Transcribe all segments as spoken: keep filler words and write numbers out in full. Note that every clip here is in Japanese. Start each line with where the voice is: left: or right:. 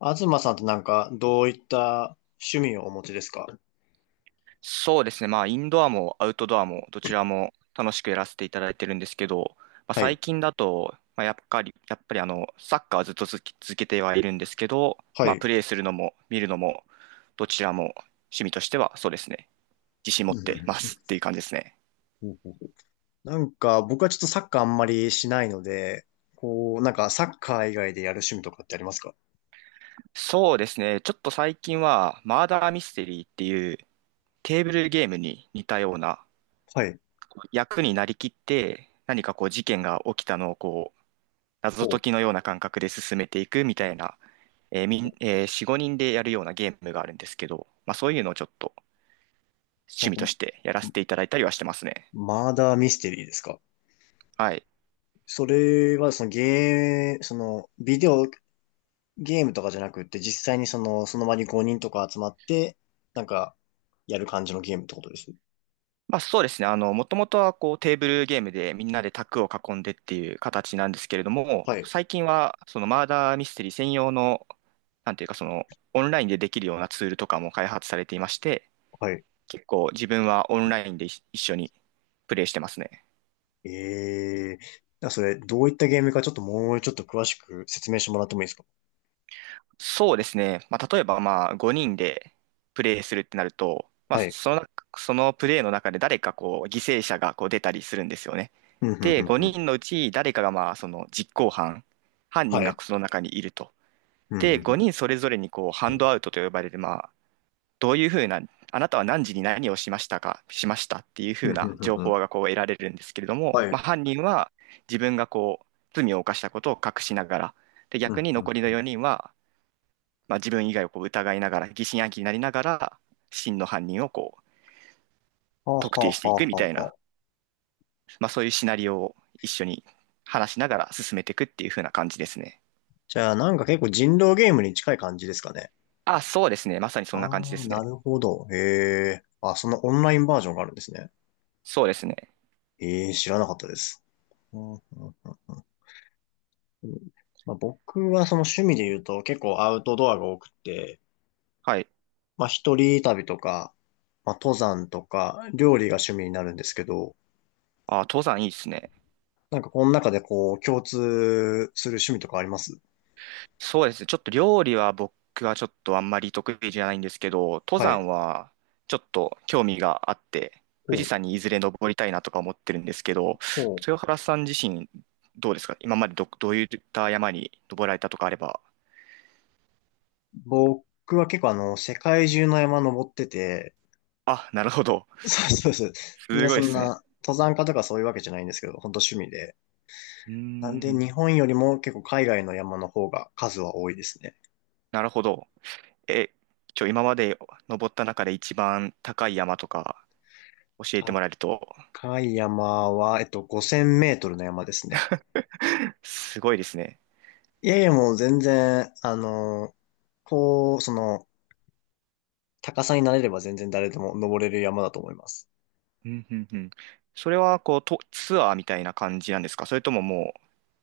left: 東さんってなんか、どういった趣味をお持ちですか？
right: そうですね。まあ、インドアもアウトドアもどちらも楽しくやらせていただいてるんですけど、まあ、
left: はい。
right: 最近だと、まあ、やっぱり、やっぱりあの、サッカーはずっと続き続けてはいるんですけど、
left: は
right: まあ、
left: い。
right: プレーするのも見るのも、どちらも趣味としてはそうですね。自信持
left: う
right: ってま
left: ん
right: すっていう感じですね。
left: うんうん。なんか、僕はちょっとサッカーあんまりしないので、こう、なんか、サッカー以外でやる趣味とかってありますか？
right: そうですね。ちょっと最近は、マーダーミステリーっていうテーブルゲームに似たような
left: はい。
right: 役になりきって、何かこう事件が起きたのをこう、謎
left: ほ
right: 解
left: う。
right: きのような感覚で進めていくみたいなえーみん、えーよん、ごにんでやるようなゲームがあるんですけど、まあそういうのをちょっと趣
left: ほ
right: 味としてやら
left: う。あ、
right: せていただいたりはしてますね。
left: マーダーミステリーですか？
right: はい。
left: それは、そのゲー、その、ビデオゲームとかじゃなくって、実際にその、その場にごにんとか集まって、なんか、やる感じのゲームってことです。
right: まあそうですね。あの、もともとはこうテーブルゲームでみんなで卓を囲んでっていう形なんですけれども、
left: はい。
right: 最近はそのマーダーミステリー専用の、なんていうかそのオンラインでできるようなツールとかも開発されていまして、
left: はい。
right: 結構自分はオンラインで一緒にプレイしてますね。
left: ええー。それ、どういったゲームかちょっともうちょっと詳しく説明してもらってもいいですか？
right: そうですね。まあ、例えば、まあ、ごにんでプレイするってなると、まあ、
left: はい。
right: そのそのプレイの中で誰かこう、犠牲者がこう出たりするんですよね。
left: うん、うん、う
right: で、
left: ん、う
right: 5
left: ん。
right: 人のうち誰かがまあ、その実行犯、犯人
left: は
right: が
left: い。
right: その中にいると。
left: うん、
right: で、
left: うん、うん。
right: ごにんそれぞれにこう、ハンドアウトと呼ばれる、まあ、どういうふうな、あなたは何時に何をしましたか、しましたっていうふ
left: う
right: うな
left: ん、うん、
right: 情
left: うん、う
right: 報
left: ん。
right: がこう得られるんですけれども、
left: は
right: ま
left: い。
right: あ、犯人は自分がこう、罪を犯したことを隠しながら、で、
left: う
right: 逆
left: ん、
right: に
left: うん、
right: 残りの
left: うん。
right: よにんは、まあ、自分以外をこう疑いながら、疑心暗鬼になりながら、真の犯人をこう
left: はあ、
right: 特
left: はあ、
right: 定し
left: はあ、
right: ていくみた
left: は
right: い
left: あ
right: な、
left: はあ。
right: まあ、そういうシナリオを一緒に話しながら進めていくっていう風な感じですね。
left: じゃあ、なんか結構人狼ゲームに近い感じですかね。
right: あ、そうですね。まさにそんな感じで
left: ああ、
right: す
left: な
right: ね。
left: るほど。へえ。あ、そのオンラインバージョンがあるんですね。
right: そうですね。
left: ええ、知らなかったです。うん、うん、うん、うん。まあ、僕はその趣味で言うと結構アウトドアが多くて、
right: はい。
left: まあ、一人旅とか、まあ、登山とか、料理が趣味になるんですけど、
right: あ、登山いいですね。
left: なんかこの中でこう、共通する趣味とかあります？
right: そうですね。ちょっと料理は僕はちょっとあんまり得意じゃないんですけど、登
left: はい。
right: 山はちょっと興味があって、富
left: ほ
right: 士
left: う。
right: 山にいずれ登りたいなとか思ってるんですけど、
left: ほう。
right: 豊原さん自身どうですか、今までど、どういった山に登られたとかあれば。
left: 僕は結構あの、世界中の山登ってて、
right: あ、なるほど。
left: そうそうそう。ね、
right: すご
left: そ
right: いで
left: ん
right: すね。
left: な、登山家とかそういうわけじゃないんですけど、本当趣味で。
right: うー
left: なんで、
right: ん。
left: 日本よりも結構海外の山の方が数は多いですね。
right: なるほど。え、ちょ、今まで登った中で一番高い山とか教えてもらえると、
left: 高い山は、えっと、ごせんメートルの山ですね。
right: すごいですね。
left: いやいや、もう全然、あの、こう、その、高さになれれば全然誰でも登れる山だと思います。
right: うんうんうん。それはこうとツアーみたいな感じなんですか、それとももう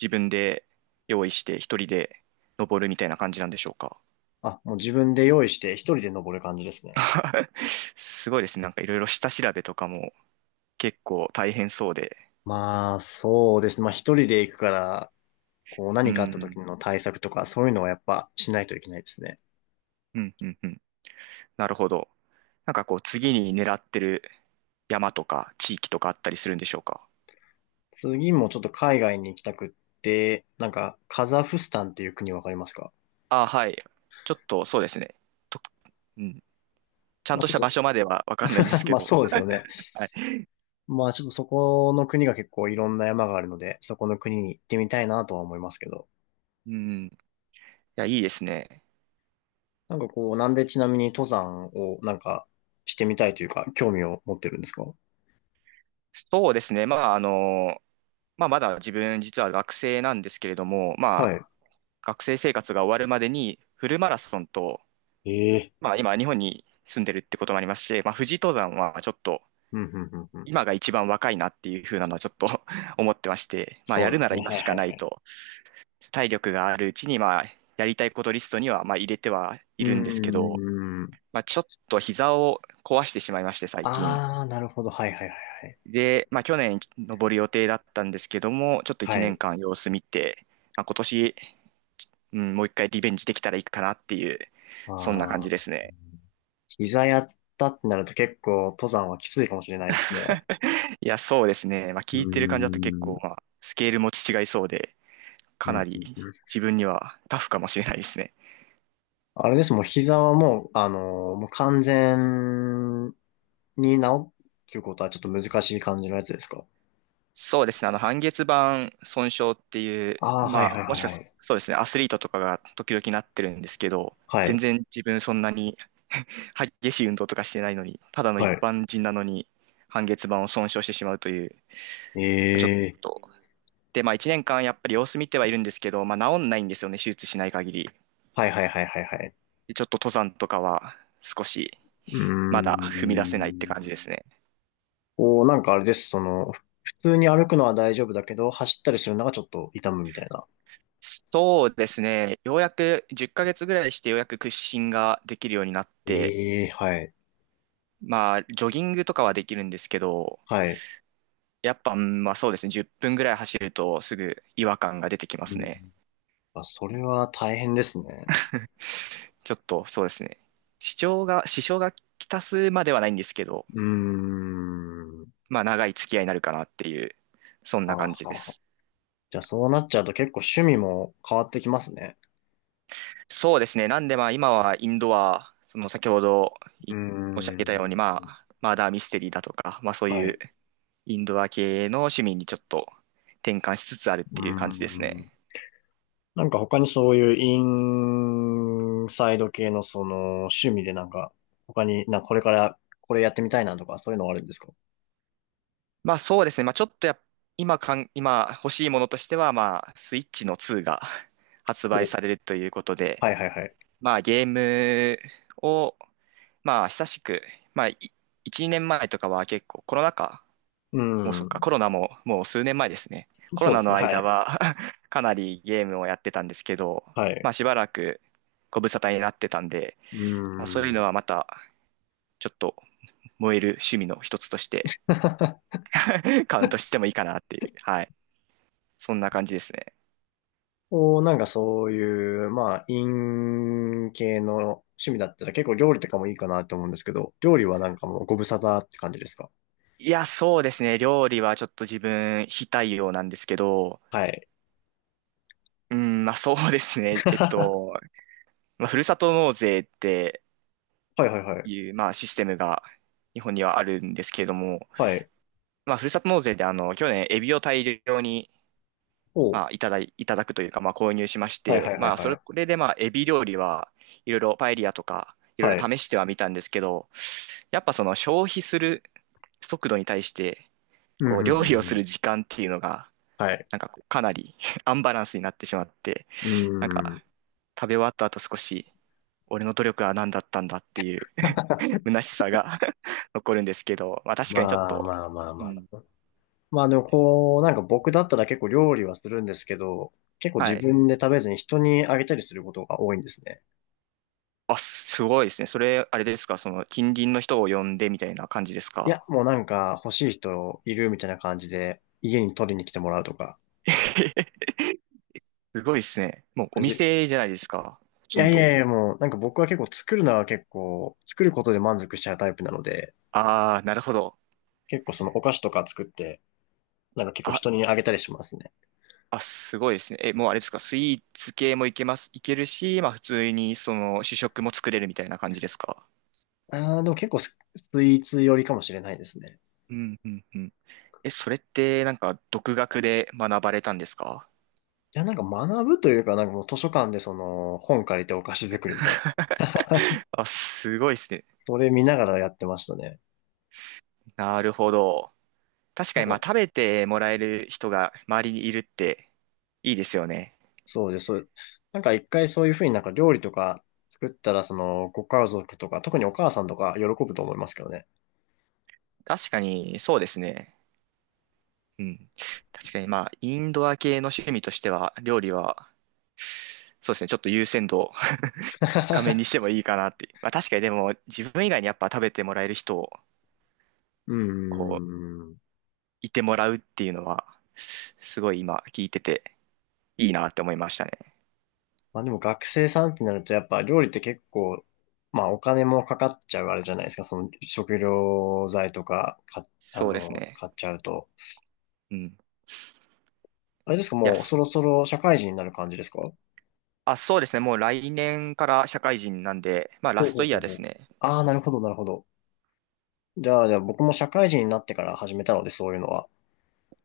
right: 自分で用意して一人で登るみたいな感じなんでしょうか？
left: あ、もう自分で用意して一人で登る感じですね。
right: すごいですね。なんかいろいろ下調べとかも結構大変そうで。
left: まあ、そうですね。まあ一人で行くから、こう
right: う
left: 何かあった
right: ん。
left: 時の対策とかそういうのはやっぱしないといけないですね。
right: うんうんうん。なるほど。なんかこう次に狙ってる山とか地域とかあったりするんでしょうか？
left: 次もちょっと海外に行きたくって、なんかカザフスタンっていう国わかりますか？
right: あ、はい。ちょっとそうですね。と、うん。ちゃん
left: まあ
right: とし
left: ちょっ
right: た
left: と、
right: 場所まではわかんないんです け
left: まあ
right: ど。
left: そうですよね。
right: はい。
left: まあちょっとそこの国が結構いろんな山があるので、そこの国に行ってみたいなとは思いますけど。
right: うん。いや、いいですね。
left: なんかこう、なんでちなみに登山をなんかしてみたいというか、興味を持ってるんですか？
right: そうですね。まあ、あの、まあ、まだ自分実は学生なんですけれども、ま
left: は
right: あ、
left: い。
right: 学生生活が終わるまでにフルマラソンと、
left: ええ。
right: まあ、今日本に住んでるってこともありまして、まあ、富士登山はちょっと
left: うん、うん、うん、うん。
right: 今が一番若いなっていう風なのはちょっと 思ってまして、まあ、
left: そ
right: や
left: うで
right: るな
left: す
right: ら
left: ね。
right: 今
left: はい、
right: し
left: は
right: か
left: い、
right: な
left: は
right: い
left: い。
right: と、体力があるうちに、まあ、やりたいことリストには、まあ、入れてはい
left: う
right: るんですけど、
left: ーん。
right: まあ、ちょっと膝を壊してしまいまして、最近。
left: あー、なるほど。はい、はい、はい、
right: で、まあ、去年登る予定だったんですけども、ちょっと
left: は
right: 1
left: い。は
right: 年
left: い。
right: 間様子見て、まあ、今年、うん、もう一回リベンジできたらいいかなっていう、
left: あ
right: そんな感じで
left: ー。
right: すね。
left: 膝やったってなると結構登山はきついかもしれないですね。
right: いや、そうですね。まあ、
left: う
right: 聞いてる感じだと結
left: ー
right: 構、
left: ん。
right: まあ、スケールも違いそうで、
left: う
right: か
left: ん
right: な
left: う
right: り
left: んうん。
right: 自分にはタフかもしれないですね。
left: あれです、もう膝はもう、あのーもう完全に治るっていうことはちょっと難しい感じのやつですか？
right: そうですね。あの、半月板損傷っていう、
left: ああー、はい
right: ま
left: は
right: あ、
left: い
right: も
left: はい
right: しか
left: は
right: す
left: い。
right: そうですね、アスリートとかが時々なってるんですけど、
left: は
right: 全
left: い、
right: 然自分そんなに激しい運動とかしてないのに、ただの一
left: はい。
right: 般人なのに、半月板を損傷してしまうという、ちょっ
left: ええ、
right: と。で、まあ、いちねんかんやっぱり様子見てはいるんですけど、まあ、治んないんですよね、手術しない限り。
left: はいはいはいはいはい。
right: でちょっと登山とかは少し
left: うー
right: まだ踏み出せないって感じ
left: ん。
right: ですね。
left: こう、なんかあれです、その、ふ普通に歩くのは大丈夫だけど、走ったりするのがちょっと痛むみたいな。
right: そうですね、ようやくじゅっかげつぐらいしてようやく屈伸ができるようになって、
left: ええはい、
right: まあ、ジョギングとかはできるんですけど、
left: はい。
right: やっぱ、うん、まあそうですね、じゅっぷんぐらい走るとすぐ違和感が出てきます
left: うん。
right: ね。
left: あ、それは大変ですね。
right: ちょっとそうですね。支障が、支障がきたすまではないんですけど、
left: うーん。は
right: まあ長い付き合いになるかなっていう、そん
left: あ
right: な感
left: は
right: じ
left: あ
right: で
left: はあ。
right: す。
left: じゃあそうなっちゃうと結構趣味も変わってきますね。
right: そうですね。なんでまあ今はインドア、その先ほど
left: う
right: い
left: ー
right: 申し上
left: ん。
right: げたように、まあマーダーミステリーだとか、まあそう
left: は
right: いう
left: い。
right: インドア系の趣味にちょっと転換しつつあるっ
left: う
right: ていう感じです
left: ーん。
right: ね。
left: なんか他にそういうインサイド系のその趣味でなんか他になんかこれからこれやってみたいなとかそういうのはあるんですか？
right: まあそうですね。まあちょっとやっ今かん、今欲しいものとしては、まあスイッチのツーが 発売
left: お、
right: されるということで、
left: はいはいはい。
right: まあゲームを、まあ久しく、まあいいち、年前とかは結構コロナ禍、
left: う
right: もうそっか、コ
left: ん。
right: ロナももう数年前ですね。コロ
left: そうで
right: ナ
left: す
right: の
left: ね。は
right: 間
left: い。
right: は かなりゲームをやってたんですけど、
left: はい。
right: まあしばらくご無沙汰になってたんで、
left: う
right: まあそういうのは
left: ん。
right: またちょっと燃える趣味の一つとして カウントしてもいいかなっていう、はい。そんな感じですね。
left: お、なんかそういう、まあ、イン系の趣味だったら結構料理とかもいいかなと思うんですけど、料理はなんかもうご無沙汰って感じですか？
right: いや、そうですね。料理はちょっと自分非対応なんですけど、
left: はい。
right: うん、まあそうですね。えっ
left: は
right: と、まあ、ふるさと納税って
left: いはいはい。
right: いう、まあ、システムが日本にはあるんですけれども、
left: はい。
right: まあ、ふるさと納税であの去年、エビを大量に、
left: おう、
right: まあ、いただい、いただくというか、まあ、購入しまし
left: はいは
right: て、
left: いはい
right: まあ、そ
left: は
right: れこ
left: い。
right: れで、まあ、エビ料理はいろいろパエリアとかいろい
left: は
right: ろ
left: い。
right: 試してはみたんですけど、やっぱその消費する速度に対して
left: うん、
right: こう
left: うん、
right: 料理を
left: うん。
right: す
left: うん、
right: る時間っていうのが
left: はい。
right: なんかこうかなり アンバランスになってしまって、
left: う
right: なんか
left: ん。
right: 食べ終わった後少し俺の努力は何だったんだっていう 虚しさが 残るんですけど、まあ確かにちょっ
left: まあ
right: と、
left: まあまあ
right: う
left: ま
right: ん、
left: あ。まあでもこう、なんか僕だったら結構料理はするんですけど、結構
right: は
left: 自
right: い。
left: 分で食べずに人にあげたりすることが多いんですね。
right: あ、すごいですね。それ、あれですか、その近隣の人を呼んでみたいな感じです
left: いや、
right: か？
left: もうなんか欲しい人いるみたいな感じで家に取りに来てもらうとか。
right: すごいですね。もうお
left: じ
right: 店じゃないですか、ほ
left: い
right: と
left: や
right: ん
left: い
right: ど。
left: やいや、もうなんか僕は結構作るのは結構、作ることで満足しちゃうタイプなので、
right: ああ、なるほど。
left: 結構そのお菓子とか作って、なんか結構
right: あ、
left: 人にあげたりしますね。
right: あ、すごいですね。え、もうあれですか、スイーツ系もいけます、いけるし、まあ普通にその主食も作れるみたいな感じですか？
left: ああ、でも結構ススイーツ寄りかもしれないですね。
right: うんうんうん。え、それってなんか独学で学ばれたんですか？
left: いや、なんか学ぶというか、なんかもう図書館でその本借りてお菓子作りの、
right: あ、すごいですね。
left: それ見ながらやってましたね。
right: なるほど。確か
left: なん
right: に、まあ、
left: か、
right: 食べてもらえる人が周りにいるっていいですよね。
left: そうです。そう、なんか一回そういうふうになんか料理とか作ったら、そのご家族とか、特にお母さんとか喜ぶと思いますけどね。
right: 確かに、そうですね。うん。確かに、まあ、インドア系の趣味としては、料理は、そうですね、ちょっと優先度を 高めにして もいいかなって。まあ、確かに、でも、自分以外にやっぱ食べてもらえる人を、
left: う
right: こう、
left: ーん。
right: いてもらうっていうのは、すごい今、聞いてて、いいなって思いましたね。
left: まあでも学生さんってなるとやっぱ料理って結構、まあお金もかかっちゃうあれじゃないですか。その食料材とか、か、あ
right: そうです
left: の、
right: ね。
left: 買っちゃうと。
right: うん。い
left: あれですか、
right: や、
left: もう
right: す
left: そろそろ社会人になる感じですか？
right: あ、そうですね。もう来年から社会人なんで、まあ、ラ
left: ほう
right: ス
left: ほ
right: ト
left: う
right: イ
left: ほ
right: ヤー
left: う
right: で
left: ほ
right: す
left: う。
right: ね。
left: ああ、なるほど、なるほど。じゃあ、じゃあ僕も社会人になってから始めたので、そういうのは。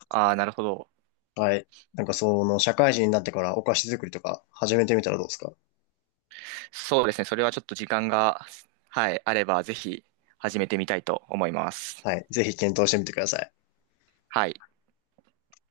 right: ああ、なるほど。
left: はい。なんかその、社会人になってからお菓子作りとか始めてみたらどうですか？
right: そうですね。それはちょっと時間が、はい、あれば、ぜひ始めてみたいと思います。
left: はい。ぜひ検討してみてください。
right: はい。